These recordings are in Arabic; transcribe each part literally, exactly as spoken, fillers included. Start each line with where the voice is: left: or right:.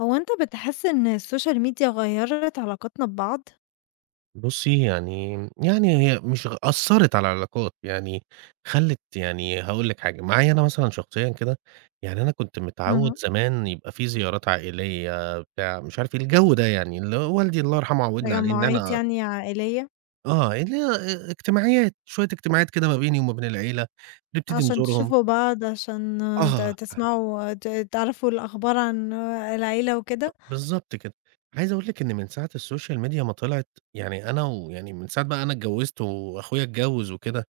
left: هو أنت بتحس إن السوشيال ميديا غيّرت علاقاتنا ببعض؟
right: بُصّي، يعني يعني هي مش غ أثّرت على العلاقات، يعني خلِّت يعني هاقول لِك حاجة، معايا أنا مثلًا شخصيًا كده، يعني أنا كنت متعوّد
left: اهم.
right: زمان يبقى في زيارات عائلية بتاع مش عارف إيه، الجو ده يعني اللي هو والدي الله يرحمه عوّدنا عليه إن
left: تجمُّعات
right: أنا
left: يعني عائلية
right: آه، اللي هي أ اجتماعيات، شوية اجتماعات كده ما بيني وما بين العيلة، نبتدي
left: عشان
right: نزورهم.
left: تشوفوا بعض، عشان ت
right: آه،
left: تسمعوا ت تعرفوا الأخبار عن العيلة وكده؟
right: بالضبط كده. عايز أقول لِك إن من ساعة السوشيال ميديا ما طلعت، يعني أنا ويعني من ساعة بقى أنا اتجوّزت وأخويا اتجوّز وكده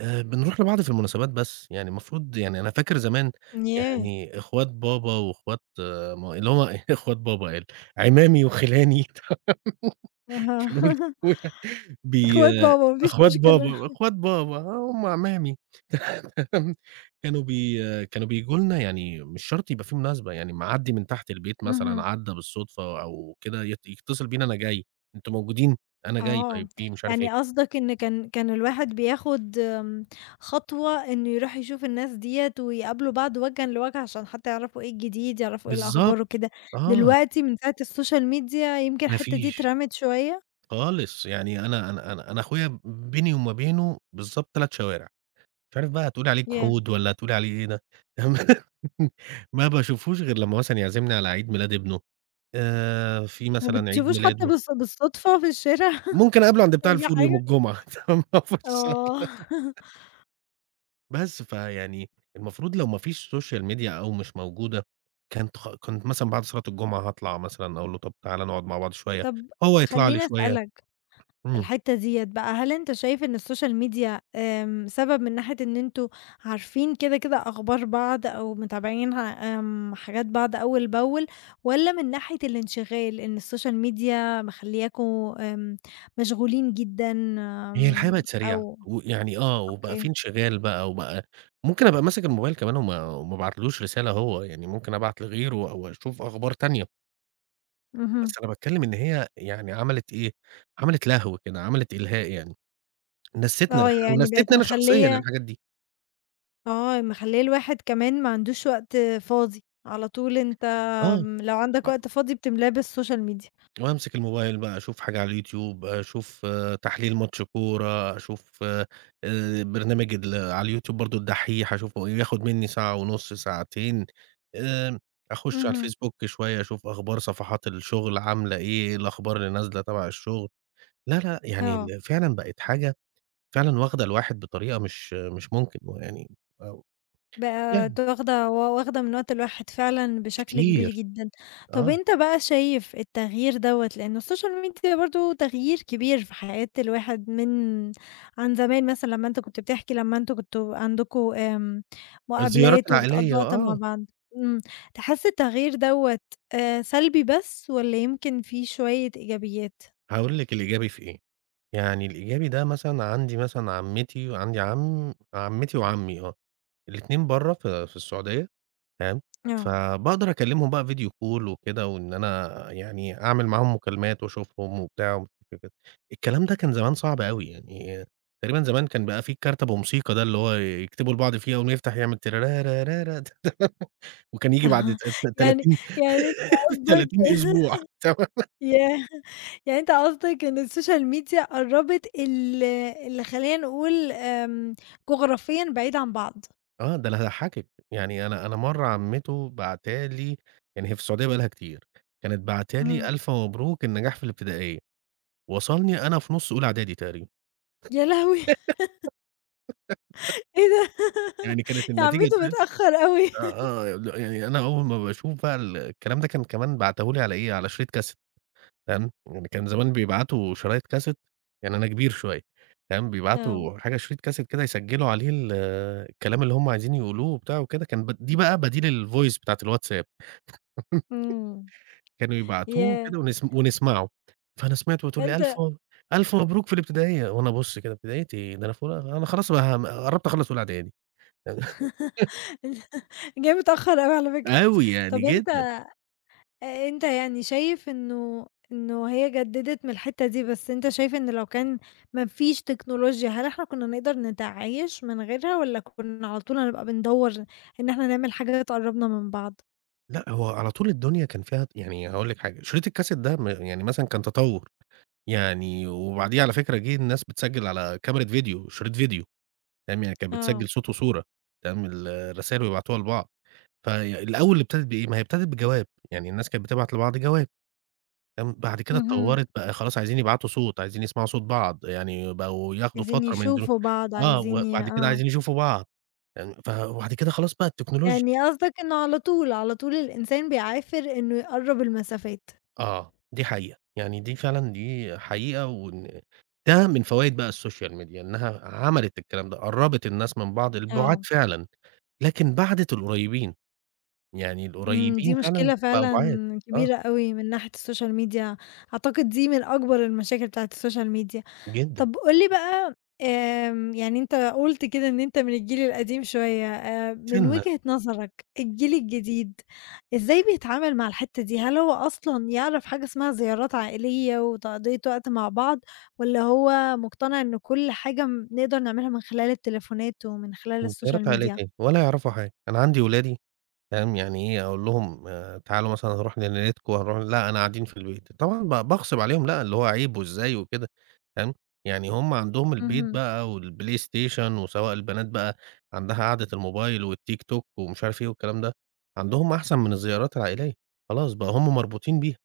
right: آآ بنروح لبعض في المناسبات بس، يعني المفروض يعني أنا فاكر زمان
left: ياه!
right: يعني إخوات بابا وإخوات ما اللي هم إيه إخوات بابا قال عمامي وخِلاني. عشان أقول
left: أها.
right: أخويا بي
left: أخوات بابا ما فيش
right: إخوات بابا،
left: مشكلة.
right: إخوات بابا هم عمامي. كانوا بي كانوا بييجوا لنا يعني مش شرط يبقى في مناسبة، يعني معدّي من تحت البيت مثلًا
left: اهم.
right: عدّى بالصدفة أو كده يت يتصل بينا أنا جاي، أنتم موجودين؟ أنا جاي،
left: آه،
right: طيب في مش عارف
left: يعني
right: إيه،
left: قصدك إن كان كان الواحد بياخد آمم، خطوة إنه يروح يشوف الناس ديّة ويقابلوا بعض وجهًا لوجه عشان حتى يعرفوا إيه الجديد، يعرفوا إيه الأخبار
right: بالضبط،
left: وكده.
right: آه،
left: دلوقتي من ساعة السوشيال ميديا يمكن
right: ما
left: الحتّة دي
right: فيش.
left: اترمت شوية؟
right: خالص، يعني أنا أنا أنا أنا أخويا بيني وما بينه بالضبط تلات شوارع، مش عارف بقى هتقولي عليه
left: ياه!
right: جحود والّا هتقولي عليه إيه ده، ما باشوفوش غير لمّا مثلًا يعزمني على عيد ميلاد ابنه، آآ، في
left: ما
right: مثلًا عيد
left: بتشوفوش حتى
right: ميلاده،
left: بالص بالصدفة في الشارع.
right: ممكن أقابله عند بتاع
left: أي
right: الفول يوم
left: حاجة؟
right: الجمعة. تمام، مفيش
left: آه.
right: شك. بس فيعني المفروض لو ما فيش social media أو مش موجودة، كانت خ كنت مثلًا بعد صلاة الجمعة هاطلع مثلًا أقول له طب تعالَ نقعد مع بعض شوية،
left: طب
right: هو يطلع لي
left: خلّيني
right: شوية،
left: أسألك
right: إمم.
left: الحتّة ديّة بقى، هل أنت شايف إن السوشيال ميديا آمم، سبب من ناحية إن أنتم عارفين كده، كده أخبار بعض أو متابعين ع آمم، حاجات بعض أول بأول، والّا من ناحية الانشغال إن السوشيال ميديا مخلّياكم آمم، مشغولين جدًا،
right: هي الحياة
left: آمم،
right: بقت سريعة،
left: أو
right: ويعني آه، وبقى في
left: أوكي؟
right: انشغال بقى وبقى ممكن أبقى ماسك الموبايل كمان وما وما ابعتلوش رسالة هو، يعني ممكن أبعت لغيره أو أشوف أخبار تانية،
left: اهم.
right: بس أنا باتكلم إن هي يعني عملت إيه، عملت لهو كده، عملت إلهاء يعني، نسّتنا
left: آه،
right: الح
left: يعني بقت
right: ونسّتني أنا شخصيًا
left: مخلّية
right: الحاجات دي،
left: آه، مخلّية الواحد كمان ما عندوش وقت فاضي، على طول أنت،
right: آه.
left: آمم، لو عندك وقت فاضي بتملاه بالسوشيال ميديا.
right: وأمسك الموبايل بقى أشوف حاجة على اليوتيوب، أشوف آه، تحليل ماتش كورة، أشوف آآ برنامج ال على اليوتيوب برضه الدحّيح أشوفه إيه، ياخد منّي ساعة ونُص، ساعتين، آمم أخُش على
left: اهم.
right: الفيسبوك شوية أشوف أخبار صفحات الشغل عاملة إيه، إيه الأخبار اللي نازلة تَبَع الشغل، لا، لأ، يعني
left: آه.
right: ال فعلًا بقت حاجة فعلًا واخدة الواحد بطريقة مش مش ممكن ويعني أو
left: بقى
right: يعني
left: ت واخدة و واخدة من وقت الواحد فعلًا بشكل كبير
right: كتير،
left: جدًا. طب
right: آه.
left: أنت بقى شايف التغيير دوّة لإنه السوشيال ميديا برضه تغيير كبير في حياة الواحد من عن زمان، مثلًا لمّا أنت كنت بتحكي لمّا أنتم كنتم عندكم آمم،
right: الزيارات
left: مقابلات وبتقضّوا
right: العائلية
left: وقت مع
right: آه،
left: بعض. إمم، تحس التغيير دوّة آآ، سلبي بس والّا يمكن فيه شوية إيجابيات؟
right: هاقول لِك الإيجابي في إيه، يعني الإيجابي ده مثلًا عندي مثلًا عمّتي وعندي عم عمّتي وعمي آه، الاتنين برّه في في السعودية تمام،
left: آه.
right: فباقدر أكلّمهم بقى فيديو كول وكده وإن أنا يعني أعمل معاهم مكالمات وأشوفهم وبتاع ومش عارف إيه وكده. الكلام ده كان زمان صعب أوي، يعني تقريبًا زمان كان بقى في الكارت أبو موسيقى ده اللي هو يكتبوا لبعض فيه أول ما يفتح يعمل ترارارارا. وكان ييجي بعد ت ت
left: يعني
right: تلاتين
left: يعني أنت
right: 30
left: قصدك
right: أسبوع تمام.
left: ياه! يعني أنت قصدك إن السوشيال ميديا قرّبت ال اللي خلّينا نقول آمم، جغرافيًا بعيد عن بعض.
right: آه، ده أنا هاضحّكِك، يعني أنا أنا مرّة عمّته باعتة لي يعني هي في السعودية بقى لها كتير، كانت باعتة لي
left: إمم.
right: ألف مبروك النجاح في الابتدائية، وصلني أنا في نُص أولى إعدادي تقريبًا،
left: يا لهوي! إيه ده!
right: يعني كانت
left: يا
right: النتيجة
left: عمتو
right: طلعت
left: متأخّر أوي.
right: آه، آه، ل يعني أنا أول ما باشوف بقى ال الكلام ده كان كمان باعته لي على إيه، على شريط كاسيت. تمام، يعني كان زمان بيبعتوا شرايط كاسيت، يعني أنا كبير شوية. تمام،
left: آه.
right: بيبعتوا حاجة شريط كاسيت كده يسجّلوا عليه ال الكلام اللي هُم عايزين يقولوه وبتاع وكده، كان ب دي بقى بديل الvoice بتاعة الواتساب.
left: إمم.
right: كانوا يبعتوه
left: ياه!
right: كده ونسم ونسمعه، فأنا سمعته وتقول لي:
left: فأنت
right: "ألف
left: أنت
right: مب ألف مبروك في الابتدائية." وأنا أبُص كده ابتدائية إيه؟ ده أنا في أولى أنا خلاص بقى م قرّبت أخلّص أولى إعدادي
left: جاي متأخّر أوي على فكرة.
right: أوي يعني
left: طَب أنت
right: جدًا.
left: آآ، أنت يعني شايف إنه إنه هي جددت من الحتّة دي، بس أنت شايف إن لو كان ما فيش تكنولوجيا، هل إحنا كنا نقدر نتعايش من غيرها، والّا كنا على طول هنبقى بندوّر إن إحنا نعمل حاجة تقرّبنا من بعض؟
right: لأ هو على طول الدنيا كان فيها يعني هاقول لِك حاجة، شريط الكاسيت ده م يعني مثلًا كان تطوّر، يعني وبعديه على فكرة جه الناس بتسجّل على كاميرا فيديو، شريط فيديو، تمام، يعني كانت
left: آه.
right: بتسجّل صوت وصورة، تمام، ال الرسايل ويبعتوها لبعض، فالأول ابتدت بإيه، ما هي ابتدت بجواب، يعني الناس كانت بتبعت لبعض جواب. كان بعد كده
left: اهم.
right: اتطوّرت بقى خلاص عايزين يبعتوا صوت، عايزين يسمعوا صوت بعض، يعني بقوا ياخدوا
left: عايزين
right: فترة ما ينزلوا
left: يشوفوا بعض،
right: آه،
left: عايزين ي
right: وبعد كده
left: آه،
right: عايزين يشوفوا بعض، يعني ف وبعد كده خلاص بقى التكنولوجيا
left: يعني قصدك إنه على طول، على طول الإنسان بيعافر إنه يقرّب المسافات.
right: آه، دي حقيقة، يعني دي فعلًا دي حقيقة وإن ده من فوايد بقى السوشيال ميديا، إنها عملت الكلام ده، قرّبت الناس من بعض، البُعاد
left: آه.
right: فعلًا، لكن بَعدت القريّبين، يعني
left: إمم، دي
right: القريّبين فعلًا
left: مشكلة
right: بقوا
left: فعلًا
right: بُعاد، آه،
left: كبيرة أوي من ناحية السوشيال ميديا. أعتقد دي من أكبر المشاكل بتاعة السوشيال ميديا.
right: جدًا،
left: طب قُل لي بقى، آمم، يعني أنت قُلت كده إن أنت من الجيل القديم شوية، آآ، من
right: سِنّة
left: وجهة نظرك الجيل الجديد إزاي بيتعامل مع الحتّة دي؟ هل هو أصلًا يعرف حاجة اسمها زيارات عائلية وتقضية وقت مع بعض، والّا هو مقتنع إن كل حاجة م نقدر نعملها من خلال التليفونات ومن خلال
right: من
left: السوشيال
right: زيارات عائلية
left: ميديا؟
right: إيه، ولا يعرفوا حاجة، أنا عندي ولادي فاهم، يعني إيه أقول لهم آآ تعالوا مثلًا هنروح لنيلتكو، هنروح لأ أنا قاعدين في البيت، طبعًا ب باغصب عليهم لأ، اللي هو عيب وإزاي وكده فاهم، يعني هم عندهم البيت
left: اهم.
right: بقى والبلاي ستيشن، وسواء البنات بقى عندها قعدة الموبايل والتيك توك ومش عارف إيه والكلام ده، عندهم أحسن من الزيارات العائلية، خلاص بقى هم مربوطين بيها،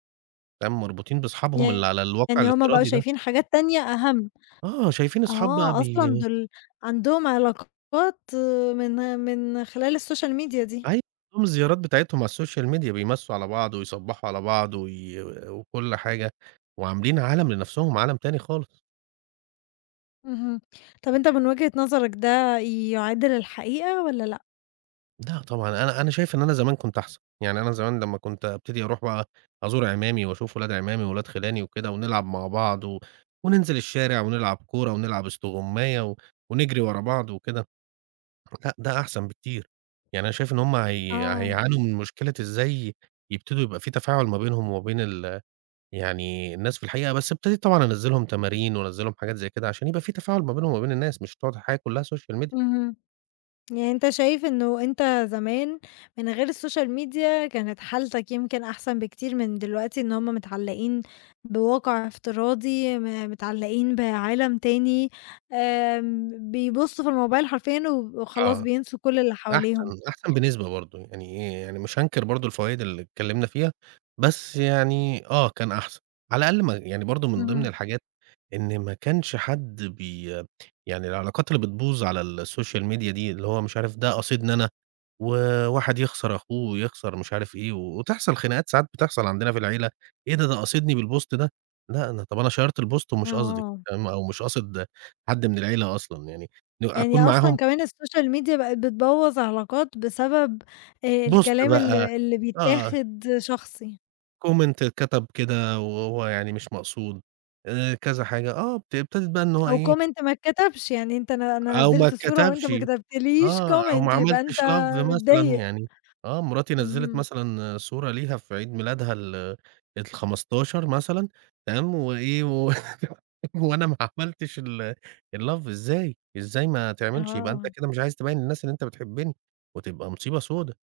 right: فاهم، مربوطين باصحابهم اللي على الواقع
left: يعني هُم بقوا
right: الافتراضي ده،
left: شايفين حاجات تانية أهم.
right: آه شايفين أصحاب بقى
left: آه، أصلًا
right: بي
left: دول عندهم علاقات، آه، من من خلال السوشيال ميديا دي.
right: أيوه، نظام الزيارات بتاعتهم على السوشيال ميديا بيمسّوا على بعض ويصبّحوا على بعض وي وكل حاجة، وعاملين عالم لنَفْسهم، عالم تاني خالص.
left: اهم. طب أنت من وجهة نظرك ده يعادل الحقيقة والّا لأ؟
right: لأ طبعًا أنا أنا شايف إن أنا زمان كنت أحسن، يعني أنا زمان لمّا كنت أبتدي أروح بقى أزور عمامي وأشوف ولاد عمامي وولاد خِلاني وكده ونلعب مع بعض و وننزل الشارع ونلعب كورة ونلعب استغُماية و ونجري ورا بعض وكده، لأ ده أحسن بكتير. يعني أنا شايف إن هم هي
left: آه.
right: هيعانوا من مشكلة إزاي يبتدوا يبقى في تفاعل ما بينهم وما بين ال يعني الناس في الحقيقة بس ابتديت طبعًا أنزّل لهم تمارين، وأنزّل لهم حاجات زي كده، عشان يبقى في تفاعل ما بينهم وما بين الناس، مش تقعد الحياة كلها Social Media.
left: اهم. يعني أنت شايف إنه أنت زمان، من غير السوشيال ميديا، كانت حالتك يمكن أحسن بكتير من دلوقتي، إن هم متعلقين بواقع افتراضي، م متعلقين بعالم تاني، آمم، بيبُصّوا في الموبايل حرفيًا وخلاص
right: آه.
left: بينسوا كل اللي
right: أحسن
left: حواليهم.
right: أحسن بنسبة برضه، يعني إيه، يعني مش هانكر برضه الفوايد اللي اتكلمنا فيها، بس يعني آه، كان أحسن. على الأقل ما يعني برضه من ضمن
left: اهم.
right: الحاجات، إن ما كانش حد بي يعني العلاقات اللي بتبوظ على الSocial Media دي، اللي هو مش عارف ده قصيدنا أنا وواحد يخسر أخوه ويخسر مش عارف إيه، وتحصل خناقات ساعات بتحصل عندنا في العيلة، إيه ده، ده قاصدني بالبوست ده، لأ أنا طب أنا شيّرت البوست ومش قصدي
left: آه.
right: فاهم، أو مش قاصد حد من العيلة أصلًا يعني،
left: يعني
right: أكون
left: أصلًا
right: معاهم
left: كمان السوشيال ميديا بقت بتبوّظ علاقات بسبب آآ
right: بوست
left: الكلام
right: بقى
left: اللي اللي
right: آه،
left: بيتاخد شخصي.
right: comment اتكتب كده وهو يعني مش مقصود، آآ كذا حاجة، آه بت ابتدت بقى إن هو
left: أو
right: إيه،
left: comment ما اتكتبش، يعني أنت أنا أنا
right: أو ما
left: نزّلت الصورة وأنت
right: اتكتبش.
left: ما كتبتليش
right: آه، أو ما
left: comment يبقى أنت
right: عملتش love مثلًا
left: متضايق.
right: يعني آه، مراتي نزّلت
left: اهم.
right: مثلًا صورة ليها في عيد ميلادها ال الخمستاشر مثلًا. تمام، وإيه و وأنا ما عملتش ال الlove إزاي، إزاي ما تعملش؟ يبقى أنت
left: آه.
right: كده مش عايز تبيّن للناس إن أنت بتحبني، وتبقى مصيبة سودا،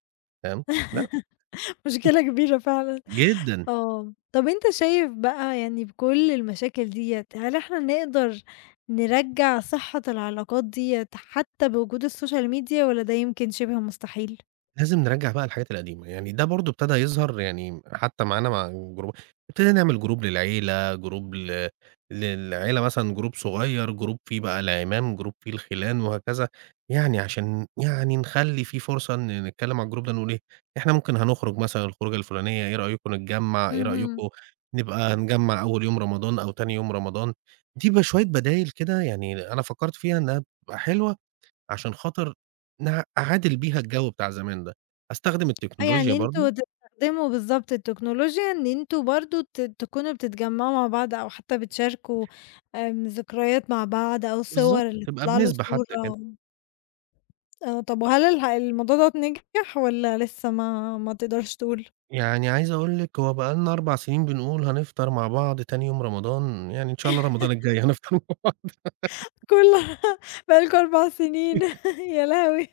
right: فاهم؟ لأ،
left: مشكلة كبيرة فعلًا.
right: جدًا.
left: آه. طَب أنت شايف بقى يعني بكل المشاكل ديّة، هل إحنا نقدر نرجّع صحة العلاقات ديّة حتى بوجود السوشيال ميديا والّا ده يمكن شِبه مستحيل؟
right: لازم نرجّع بقى الحاجات القديمة، يعني ده برضه ابتدى يظهر يعني حتى معانا مع جروب ابتدينا نعمل جروب للعيلة، جروب ل للعيلة مثلًا جروب صغير، جروب فيه بقى العمام، جروب فيه الخِلان وهكذا، يعني عشان يعني نخلّي في فرصة إن نتكلّم على الجروب ده نقول إيه، إحنا ممكن هنخرج مثلًا الخروجة الفُلانية، إيه رأيكم نتجمّع، إيه
left: اهم.
right: رأيكم نبقى نجمّع أول يوم رمضان أو تاني يوم رمضان، دي بقى شوية بدايل كده يعني أنا فكّرت فيها إنها بتبقى حلوة عشان خاطر نع أعادل بيها الجو بتاع زمان ده، أستخدم
left: آه،
right: التكنولوجيا
left: يعني أنتم
right: برضه
left: تستخدموا بالضبط التكنولوجيا إن أنتم برضه ت تكونوا بتتجمعوا مع بعض أو حتى بتشاركوا آمم، ذكريات مع بعض أو صور
right: بالضبط،
left: اللي
right: تبقى
left: تطلع له
right: بنسبة
left: صورة.
right: حتى كده.
left: آه، طب وهل الح الموضوع دوّة نجح والّا لسه ما ما تقدرش تقول؟
right: يعني عايز أقول لِك هو بقى لنا أربع سنين بنقول هنفطر مع بعض تاني يوم رمضان، يعني إن شاء الله رمضان الجاي هنفطر مع بعض.
left: كلها بقى لكم أربع سنين. يا لهوي!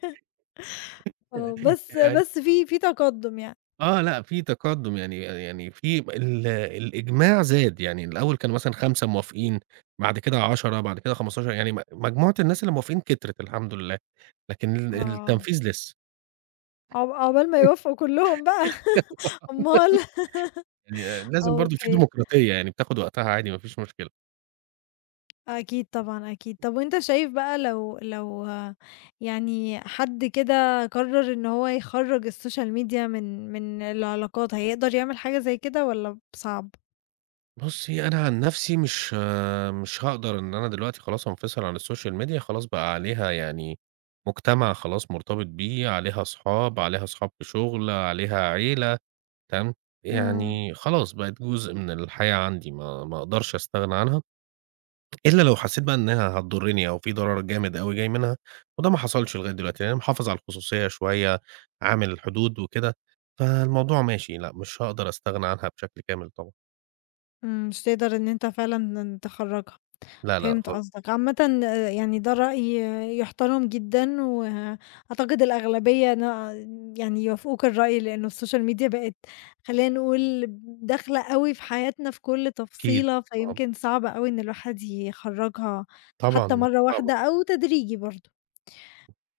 left: آه،
right: يعني
left: بس
right: يعني
left: بس في في تقدم يعني.
right: آه، لأ في تقدُّم يعني يعني في ال الإجماع زاد، يعني الأول كانوا مثلًا خمسة موافقين، بعد كده عشرة بعد كده خمسة عشر يعني م مجموعة الناس اللي موافقين كترت الحمد لله، لكن ال
left: آه،
right: التنفيذ لسه.
left: عق عقبال ما يوافقوا كلّهم بقى. أومال.
right: يعني لازم برضه في
left: أوكي.
right: ديمقراطية، يعني بتاخد وقتها عادي ما فيش مشكلة.
left: أكيد طبعًا، أكيد. طب وأنت شايف بقى لو لو آه، يعني حد كده قرر إن هو يخرّج السوشيال ميديا من من العلاقات، هيقدر يعمل حاجة زي كده والّا صعب؟
right: بُصّي، أنا عن نفسي مش مش هاقدر إن أنا دلوقتي خلاص أنفصل عن السوشيال ميديا، خلاص بقى عليها يعني مجتمع خلاص مرتبط بيه، عليها أصحاب، عليها أصحاب في شغل، عليها عيلة، تمام؟
left: إمم،
right: يعني خلاص بقت جزء من الحياة عندي، ما ما أقدرش أستغنى عنها. إلا لو حسّيت بقى إنها هتضرّني أو في ضرر جامد أوي جاي منها، وده ما حصلش لغاية دلوقتي، لأن أنا محافظ على الخصوصية شوية، عامل حدود وكده، فالموضوع ماشي، لأ مش هاقدر أستغنى عنها بشكل كامل طبعًا،
left: إمم. مش تقدر إن أنت فعلًا تخرّجها.
right: لا، لأ
left: فهمت
right: خالص،
left: قصدك. عامةً آآ يعني ده رأي، آه، يُحترم جدًا، وأعتقد الأغلبية نا يعني يوافقوك الرأي، لإنه السوشيال ميديا بقت، خلّينا نقول، داخلة أوي في حياتنا في كل
right: أكيد
left: تفصيلة،
right: آه،
left: فيمكن صعب أوي إن الواحد يخرّجها حتى
right: طبعًا،
left: مرّة
right: طبعًا
left: واحدة أو تدريجي برضه.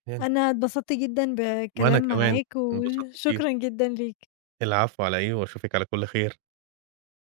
right: يعني،
left: أنا اتبسطت جدًا
right: وأنا
left: بالكلام
right: كمان
left: معاك،
right: انبسطت كتير،
left: وشكرًا جدًا ليك.
right: العفو على إيه وأشوفِك على كُلّ خير.